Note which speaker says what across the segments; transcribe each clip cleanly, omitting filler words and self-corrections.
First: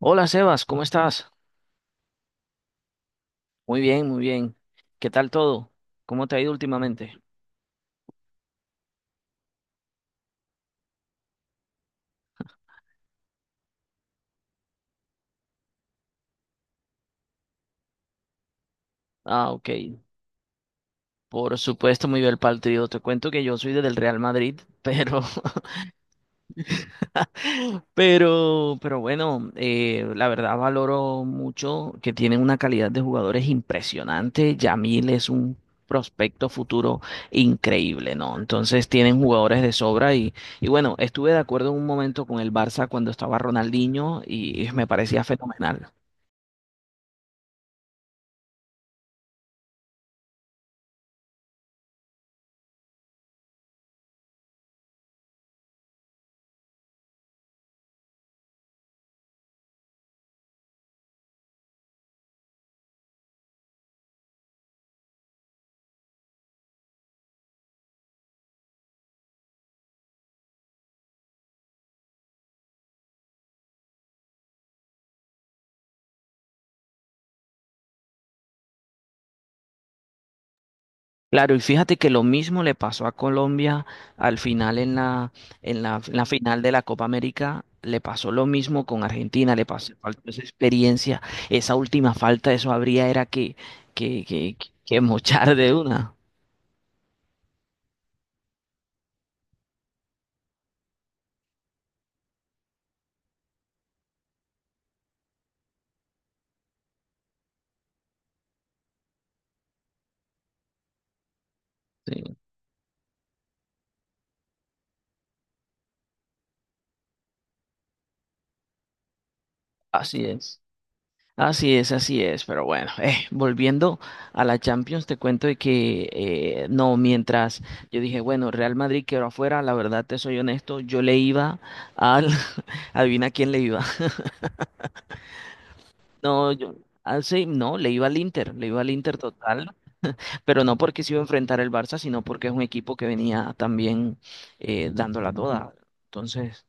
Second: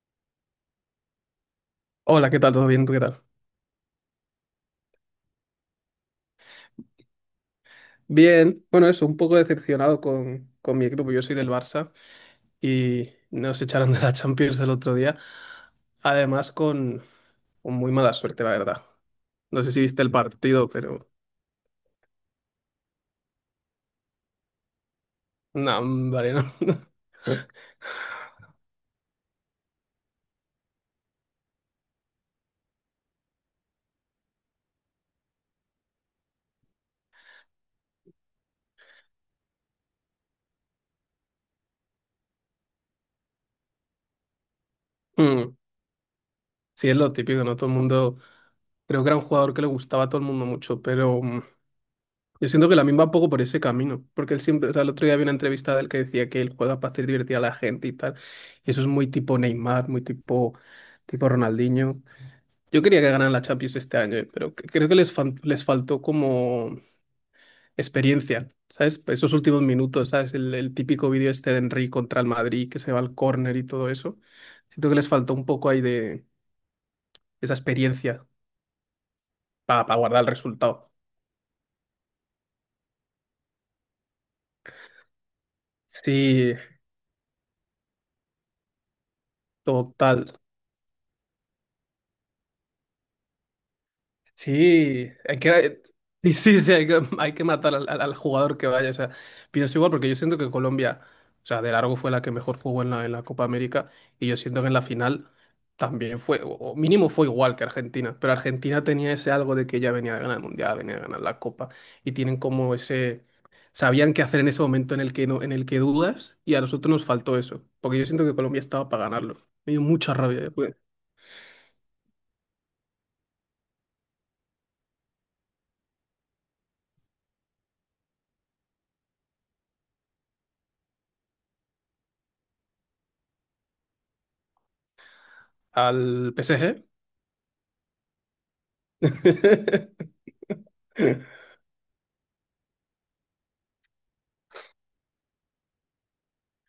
Speaker 1: Hola Sebas, ¿cómo estás?
Speaker 2: Hola, ¿qué tal? ¿Todo bien? ¿Tú qué tal?
Speaker 1: Muy bien, muy bien. ¿Qué tal todo? ¿Cómo te ha ido últimamente?
Speaker 2: Bien, bueno, eso, un poco decepcionado con mi equipo. Yo soy del Barça y nos echaron de la Champions el otro día. Además, con muy mala suerte, la verdad.
Speaker 1: Ah,
Speaker 2: No
Speaker 1: ok.
Speaker 2: sé si viste el partido, pero
Speaker 1: Por supuesto, muy bien el partido. Te cuento que yo soy del Real Madrid, pero,
Speaker 2: no, vale, no.
Speaker 1: pero bueno, la verdad valoro mucho que tienen una calidad de jugadores impresionante. Yamil es un prospecto futuro increíble, ¿no? Entonces tienen jugadores de sobra y bueno, estuve de acuerdo en un momento con el Barça cuando estaba Ronaldinho y me parecía
Speaker 2: Mm,
Speaker 1: fenomenal.
Speaker 2: Sí, es lo típico, ¿no? Todo el mundo. Creo que era un jugador que le gustaba a todo el mundo mucho, pero yo siento que la misma va un poco por ese camino, porque él siempre, o sea, el otro día había una entrevista del que decía que él juega para hacer divertir a la gente y tal, y eso es muy tipo Neymar, tipo Ronaldinho. Yo quería que ganaran la Champions este año, pero creo que les, les faltó como experiencia, ¿sabes? Pues esos últimos minutos, ¿sabes? El típico vídeo este de Henry contra el Madrid, que se va al córner y todo eso. Siento que les faltó un poco ahí de esa experiencia para guardar el resultado.
Speaker 1: Claro, y fíjate que lo mismo le pasó a Colombia al final en la
Speaker 2: Sí,
Speaker 1: final de la Copa América, le pasó lo mismo con Argentina, le pasó, faltó
Speaker 2: total.
Speaker 1: esa experiencia, esa última falta, eso habría era que, que, que
Speaker 2: Sí, hay que,
Speaker 1: mochar de una.
Speaker 2: y sí, sí, hay que matar al, al jugador que vaya. O sea, pienso igual porque yo siento que Colombia, o sea, de largo fue la que mejor jugó en la Copa América y yo siento que en la final también fue, o mínimo fue igual que Argentina, pero Argentina tenía ese algo de que ya venía de ganar el Mundial, venía de ganar la Copa y
Speaker 1: Sí,
Speaker 2: tienen como ese, sabían qué hacer en ese momento en el que, no, en el que dudas, y a nosotros nos faltó eso, porque yo siento que Colombia estaba para ganarlo. Me dio mucha
Speaker 1: así
Speaker 2: rabia
Speaker 1: es.
Speaker 2: después.
Speaker 1: Así es, así es, pero bueno, volviendo a la Champions, te cuento de que no, mientras yo dije, bueno, Real Madrid quedó afuera, la verdad te soy honesto, yo le iba al, adivina quién le iba.
Speaker 2: Al
Speaker 1: No,
Speaker 2: PSG.
Speaker 1: yo, ah, sí, no, le iba al Inter, le iba al Inter total, pero no porque se iba a enfrentar el Barça, sino porque es un equipo que venía también dándola toda. Entonces,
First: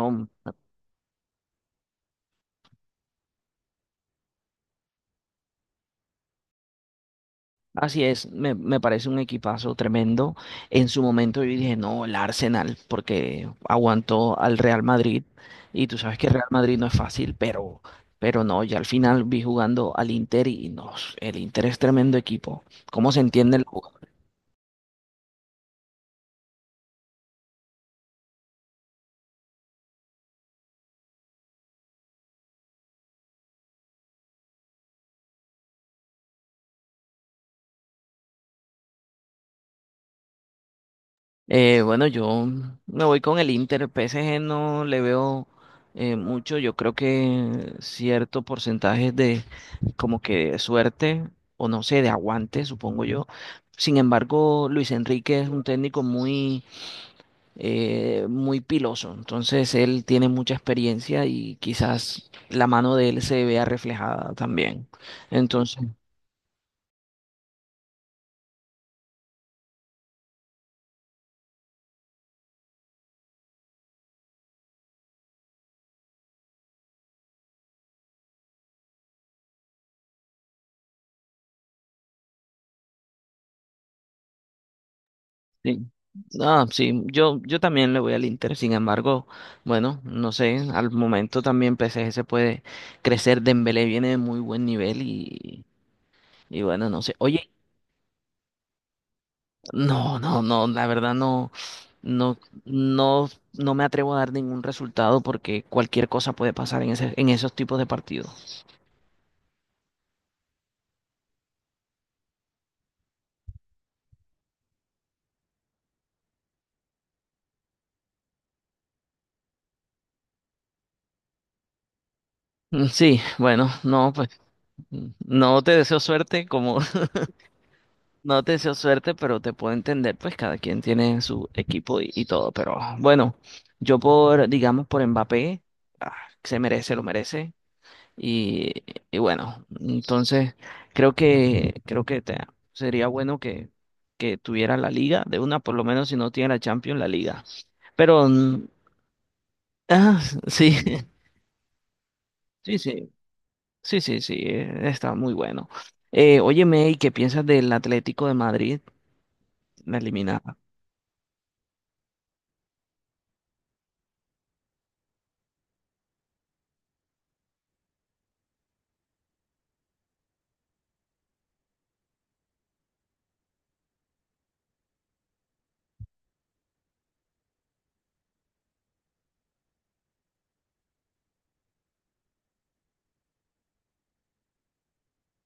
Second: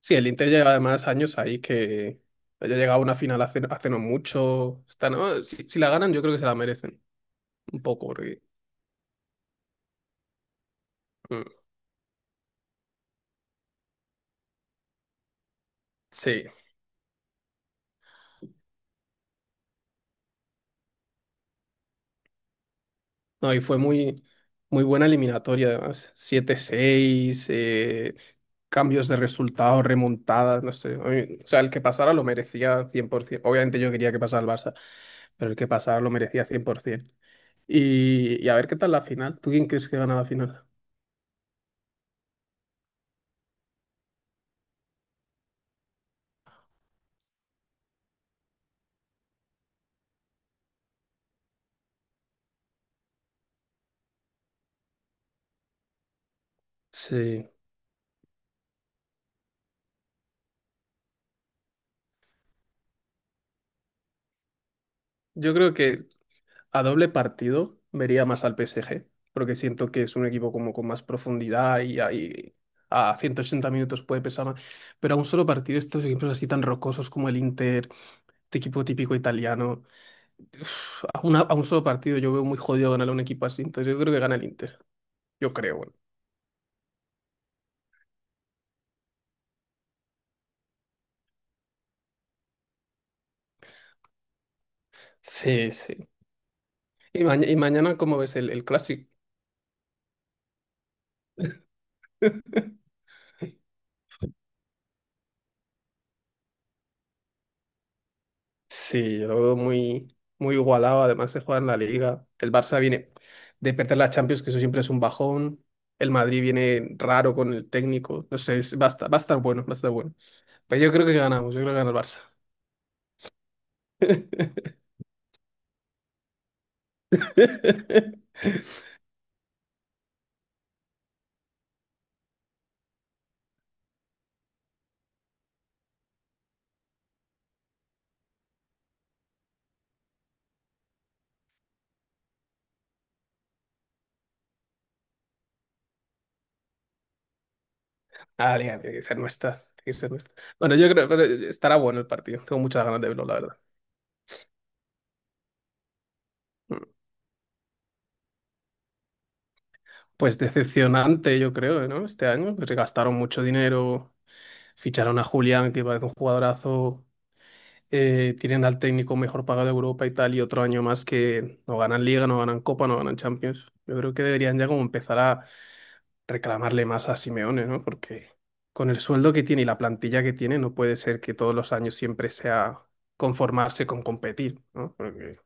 Speaker 2: Sí, el Inter lleva además años ahí que haya llegado a una final hace, hace no mucho. Está- no, si, si la ganan, yo creo que se la merecen. Un
Speaker 1: así
Speaker 2: poco,
Speaker 1: es,
Speaker 2: porque…
Speaker 1: me parece un equipazo tremendo. En su momento
Speaker 2: mm,
Speaker 1: yo dije, no, el Arsenal, porque aguantó al Real Madrid, y tú sabes que el
Speaker 2: sí.
Speaker 1: Real Madrid no es fácil, pero no, ya al final vi jugando al Inter y no, el Inter es tremendo equipo. ¿Cómo se
Speaker 2: No,
Speaker 1: entiende
Speaker 2: y
Speaker 1: el
Speaker 2: fue muy buena eliminatoria, además. 7-6, cambios de resultados, remontadas, no sé. A mí- o sea, el que pasara lo merecía 100%. Obviamente yo quería que pasara el Barça, pero el que pasara lo merecía 100%. Y a ver qué tal la final. ¿Tú quién crees que gana la final?
Speaker 1: Bueno, yo me voy con el Inter. PSG no le veo mucho. Yo creo que cierto porcentaje de como que suerte o no sé, de aguante, supongo yo. Sin embargo, Luis Enrique es un técnico muy,
Speaker 2: Sí.
Speaker 1: muy piloso. Entonces, él tiene mucha experiencia y quizás la mano de él se vea reflejada también.
Speaker 2: Yo creo
Speaker 1: Entonces,
Speaker 2: que a doble partido vería más al PSG, porque siento que es un equipo como con más profundidad y ahí a 180 minutos puede pesar más. Pero a un solo partido, estos equipos así tan rocosos como el Inter, este equipo típico italiano, a, a un solo partido yo veo muy jodido ganar a un equipo así, entonces yo creo que gana el Inter. Yo creo,
Speaker 1: sí.
Speaker 2: bueno.
Speaker 1: Ah, sí, yo también le voy al Inter, sin embargo, bueno, no sé, al momento también PSG se puede crecer, Dembélé viene de muy buen nivel
Speaker 2: Sí, sí.
Speaker 1: y bueno, no sé.
Speaker 2: Y,
Speaker 1: Oye,
Speaker 2: y mañana, ¿cómo ves el clásico?
Speaker 1: no, no, no, la verdad no, no, no, no me atrevo a dar ningún resultado porque cualquier cosa puede pasar en ese, en esos tipos de partidos.
Speaker 2: Sí, yo lo veo muy igualado. Además, se juega en la Liga. El Barça viene de perder la Champions, que eso siempre es un bajón. El Madrid viene raro con el técnico. No sé, va a estar bueno, va a estar bueno. Pero yo creo que ganamos, yo creo que gana el Barça.
Speaker 1: Sí, bueno, no, pues no te deseo suerte como No te deseo suerte, pero te puedo entender, pues cada quien tiene su equipo y todo, pero bueno, yo por, digamos, por Mbappé, ah, se merece, lo merece, y, y bueno, entonces creo que te- sería bueno que tuviera la liga, de una por lo menos si no tiene la Champions, la liga, pero,
Speaker 2: Ah, liga, tiene que ser nuestra. Tiene que ser
Speaker 1: ah,
Speaker 2: nuestra.
Speaker 1: sí,
Speaker 2: Bueno, yo creo que estará bueno el partido. Tengo
Speaker 1: sí,
Speaker 2: muchas ganas de verlo, la verdad.
Speaker 1: sí, está muy bueno.
Speaker 2: Mm.
Speaker 1: Óyeme, ¿y qué piensas del Atlético de Madrid?
Speaker 2: Pues
Speaker 1: La
Speaker 2: decepcionante, yo creo, ¿no? Este año, porque gastaron mucho dinero, ficharon a Julián, que parece un jugadorazo, tienen al técnico mejor pagado de Europa y tal, y otro año más que no ganan Liga, no ganan Copa, no ganan Champions. Yo creo que deberían ya como empezar a reclamarle más a Simeone, ¿no? Porque con el sueldo que tiene y la plantilla que tiene, no puede ser que todos los años siempre sea conformarse con competir, ¿no? Porque,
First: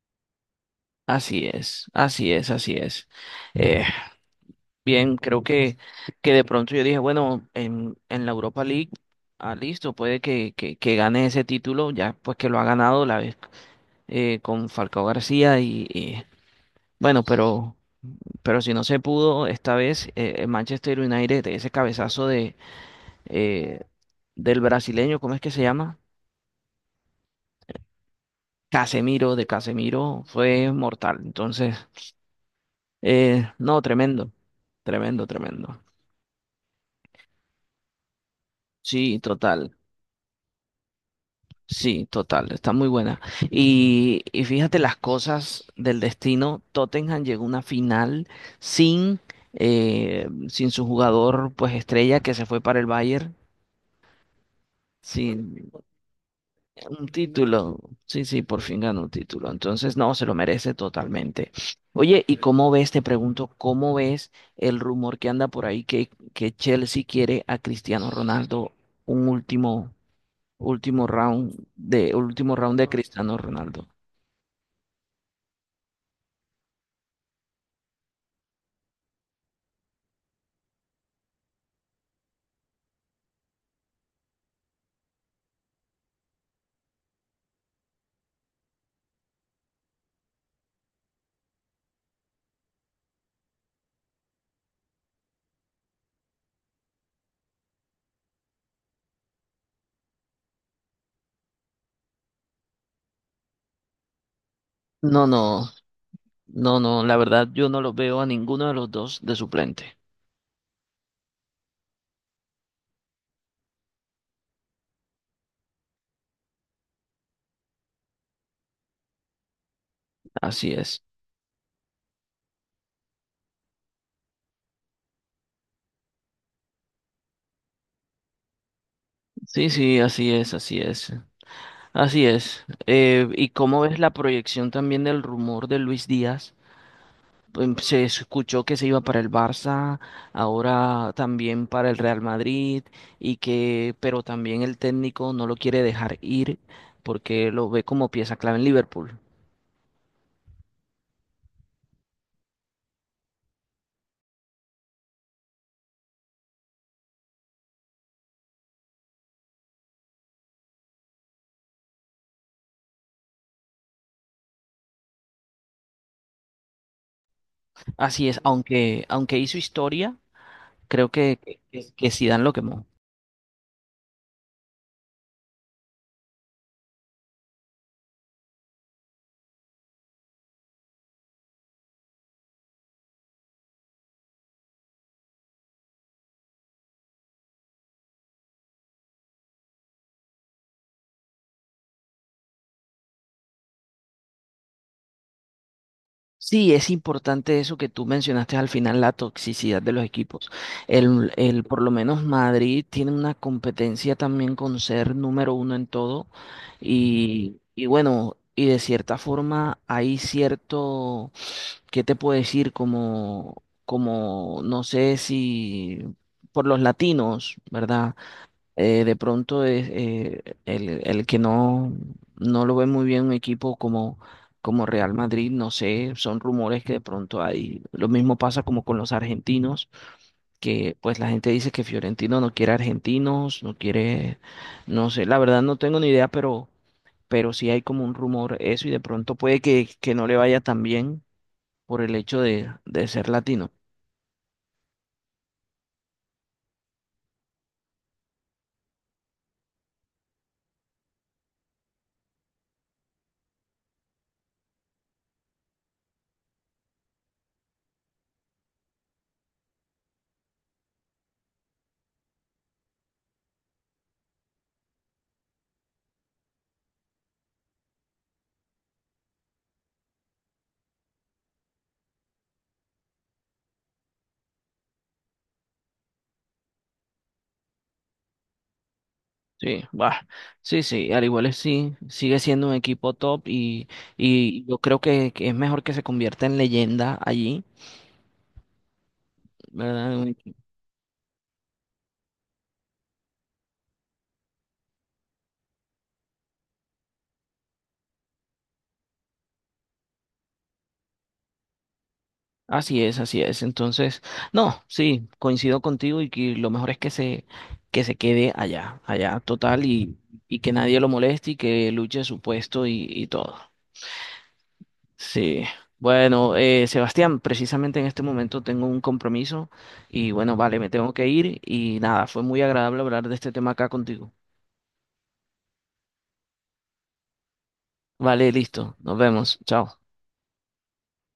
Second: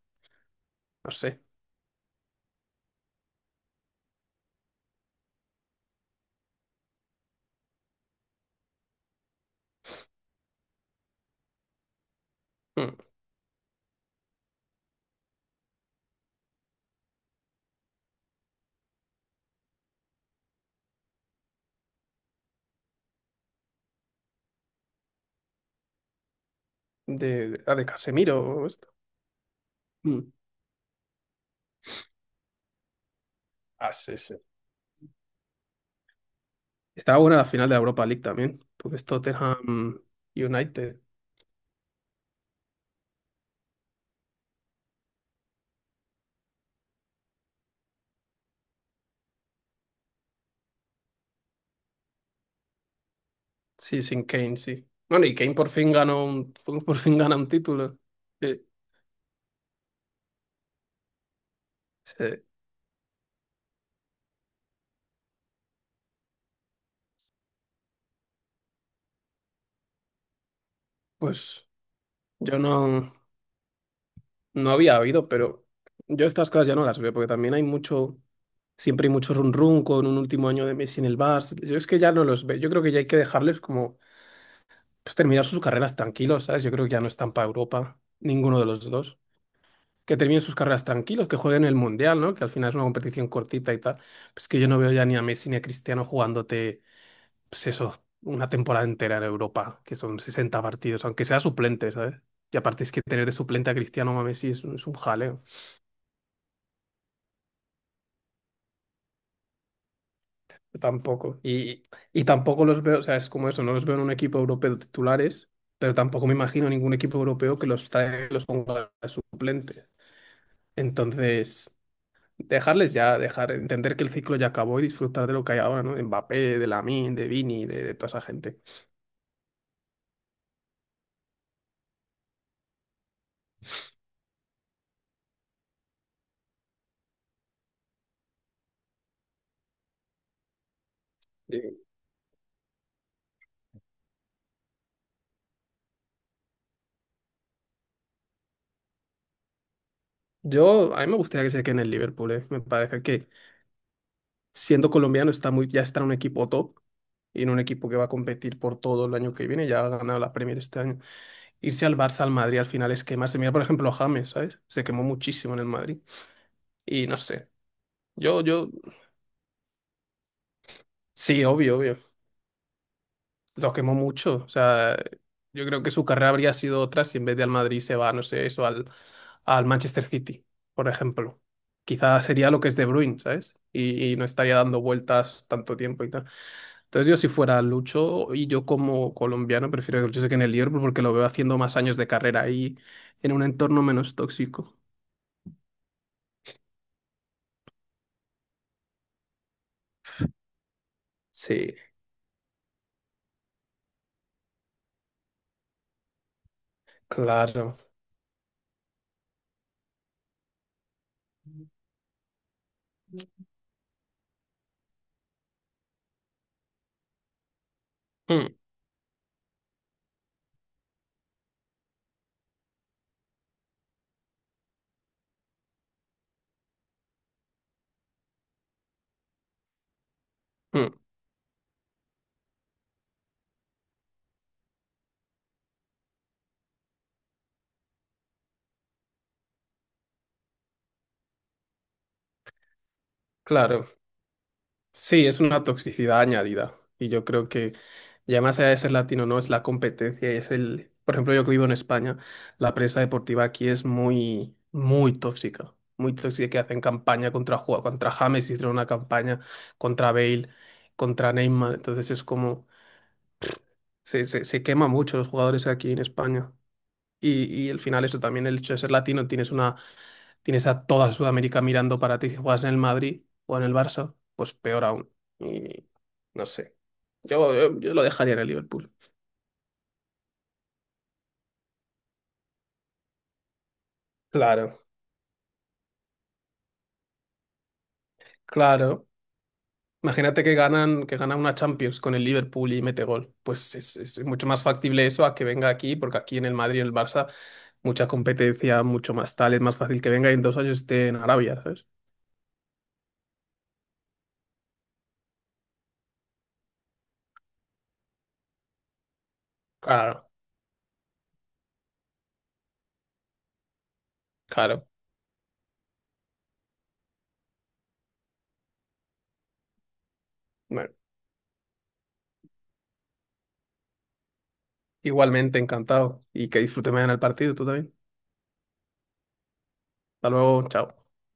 Speaker 2: no sé,
Speaker 1: Así es, así es, así es. Eh, bien, que de pronto yo dije, bueno, en la Europa League, ah, listo, puede que gane ese título, ya pues que lo ha
Speaker 2: mm,
Speaker 1: ganado la vez con Falcao García y bueno, pero si no se pudo esta vez, el Manchester United, ese cabezazo de, eh, del brasileño, ¿cómo es que se llama?
Speaker 2: de Casemiro o esto.
Speaker 1: Casemiro, de Casemiro,
Speaker 2: Mm.
Speaker 1: fue mortal. Entonces, no,
Speaker 2: Ah, sí,
Speaker 1: tremendo,
Speaker 2: sí.
Speaker 1: tremendo.
Speaker 2: Estaba buena la final de la Europa League también, porque es
Speaker 1: Sí, total.
Speaker 2: Tottenham United.
Speaker 1: Sí, total, está muy buena. Y fíjate las cosas del destino. Tottenham llegó a una final sin, sin su jugador pues estrella que se fue para el Bayern,
Speaker 2: Sí, sin Kane, sí. Bueno, y
Speaker 1: sin
Speaker 2: Kane por fin ganó un, por
Speaker 1: un
Speaker 2: fin gana un
Speaker 1: título.
Speaker 2: título.
Speaker 1: Sí, sí, por
Speaker 2: Sí,
Speaker 1: fin ganó un título. Entonces, no, se lo merece totalmente. Oye, ¿y
Speaker 2: sí.
Speaker 1: cómo ves, te pregunto, cómo ves el rumor que anda por ahí que Chelsea quiere a Cristiano Ronaldo un último,
Speaker 2: Pues
Speaker 1: último
Speaker 2: yo
Speaker 1: round de
Speaker 2: no,
Speaker 1: Cristiano Ronaldo?
Speaker 2: no había habido, pero yo estas cosas ya no las veo, porque también hay mucho, siempre hay mucho run run con un último año de Messi en el Barça. Yo es que ya no los veo. Yo creo que ya hay que dejarles como pues, terminar sus carreras tranquilos, ¿sabes? Yo creo que ya no están para Europa, ninguno de los dos. Que terminen sus carreras tranquilos, que jueguen el Mundial, ¿no? Que al final es una competición cortita y tal. Pues que yo no veo ya ni a Messi ni a Cristiano jugándote. Pues eso, una temporada entera en Europa, que son 60 partidos, aunque sea suplente, ¿sabes? Y aparte es que tener de suplente a Cristiano Messi es, es un
Speaker 1: No,
Speaker 2: jaleo.
Speaker 1: no, no, la verdad yo no los veo a ninguno de los dos de suplente.
Speaker 2: Tampoco. Y tampoco los veo, o sea, es como eso, no los veo en un equipo europeo titulares, pero tampoco me imagino ningún equipo europeo que los trae, los ponga de suplente.
Speaker 1: Así es.
Speaker 2: Entonces, dejarles ya, dejar, entender que el ciclo ya acabó y disfrutar de lo que hay ahora, ¿no? De Mbappé, de Lamine, de Vini, de toda esa gente.
Speaker 1: Sí, sí, así es, así es. Así es. ¿Y cómo ves la proyección también del rumor de Luis Díaz? Pues, se escuchó que se iba para el Barça, ahora también
Speaker 2: Sí.
Speaker 1: para el Real Madrid, y que, pero también el técnico no lo quiere dejar ir porque lo ve como pieza clave en Liverpool.
Speaker 2: Yo, a mí me gustaría que se quede en el Liverpool, ¿eh? Me parece que siendo colombiano, está muy, ya está en un equipo top y en un equipo que va a competir por todo el año que viene. Ya ha ganado la Premier este año. Irse al Barça, al Madrid, al final es quemarse. Mira, por ejemplo, a James, ¿sabes? Se quemó muchísimo en el Madrid. Y no sé.
Speaker 1: Así es,
Speaker 2: Yo, yo,
Speaker 1: aunque, aunque hizo historia, creo que,
Speaker 2: sí, obvio, obvio.
Speaker 1: que Zidane lo quemó.
Speaker 2: Lo quemó mucho. O sea, yo creo que su carrera habría sido otra si en vez de al Madrid se va, no sé, eso, al, al Manchester City, por ejemplo. Quizás sería lo que es De Bruyne, ¿sabes? Y no estaría dando vueltas tanto tiempo y tal. Entonces yo si fuera Lucho y yo como colombiano prefiero que Lucho se quede en el Liverpool porque lo veo haciendo más años de carrera ahí en un entorno menos tóxico.
Speaker 1: Sí, es importante eso que tú mencionaste al final, la toxicidad de los equipos. El,
Speaker 2: Sí,
Speaker 1: por lo menos Madrid tiene una competencia también con ser número uno en todo
Speaker 2: claro.
Speaker 1: y bueno, y de cierta forma hay cierto, ¿qué te puedo decir? Como, como, no sé si por los latinos, ¿verdad?
Speaker 2: Mm,
Speaker 1: Eh, de pronto es el que no, no lo ve muy bien un equipo como, como Real Madrid, no sé, son rumores que de pronto hay. Lo mismo pasa como con los argentinos, que
Speaker 2: mm,
Speaker 1: pues la gente dice que Fiorentino no quiere argentinos, no quiere, no sé, la verdad no tengo ni idea, pero sí hay como un rumor eso y de pronto puede que no le vaya tan bien por el hecho de ser latino.
Speaker 2: claro. Sí, es una toxicidad añadida. Y yo creo que ya más allá de ser latino, no, es la competencia, es el… Por ejemplo, yo que vivo en España, la prensa deportiva aquí es muy tóxica. Muy tóxica que hacen campaña contra, contra James, hicieron una campaña contra Bale, contra Neymar. Entonces es como… se quema mucho los jugadores aquí en España. Y al final eso también, el hecho de ser latino, tienes una, tienes a toda Sudamérica mirando para ti. Si juegas en el Madrid o en el Barça, pues peor aún. Y no sé. Yo lo dejaría en el Liverpool.
Speaker 1: Sí, bah, sí, sí, al igual es sí, sigue siendo un equipo top y yo
Speaker 2: Claro,
Speaker 1: creo que es mejor que se convierta en leyenda allí,
Speaker 2: claro.
Speaker 1: ¿verdad? Un
Speaker 2: Imagínate
Speaker 1: equi-
Speaker 2: que ganan, que gana una Champions con el Liverpool y mete gol. Pues es mucho más factible eso a que venga aquí, porque aquí en el Madrid y en el Barça, mucha competencia, mucho más tal, es más fácil que venga y en 2 años esté en Arabia, ¿sabes?
Speaker 1: Así es, así es. Entonces, no, sí, coincido contigo y que lo mejor es que se quede allá, allá total
Speaker 2: Claro,
Speaker 1: y que nadie lo moleste y que luche su puesto y todo.
Speaker 2: claro.
Speaker 1: Sí. Bueno, Sebastián, precisamente en este momento tengo un compromiso y bueno, vale, me tengo que ir y nada, fue muy agradable hablar de este tema acá contigo.
Speaker 2: Igualmente, encantado. Y que disfrutes mañana el partido, tú también.
Speaker 1: Vale, listo. Nos vemos. Chao.
Speaker 2: Hasta luego, chao.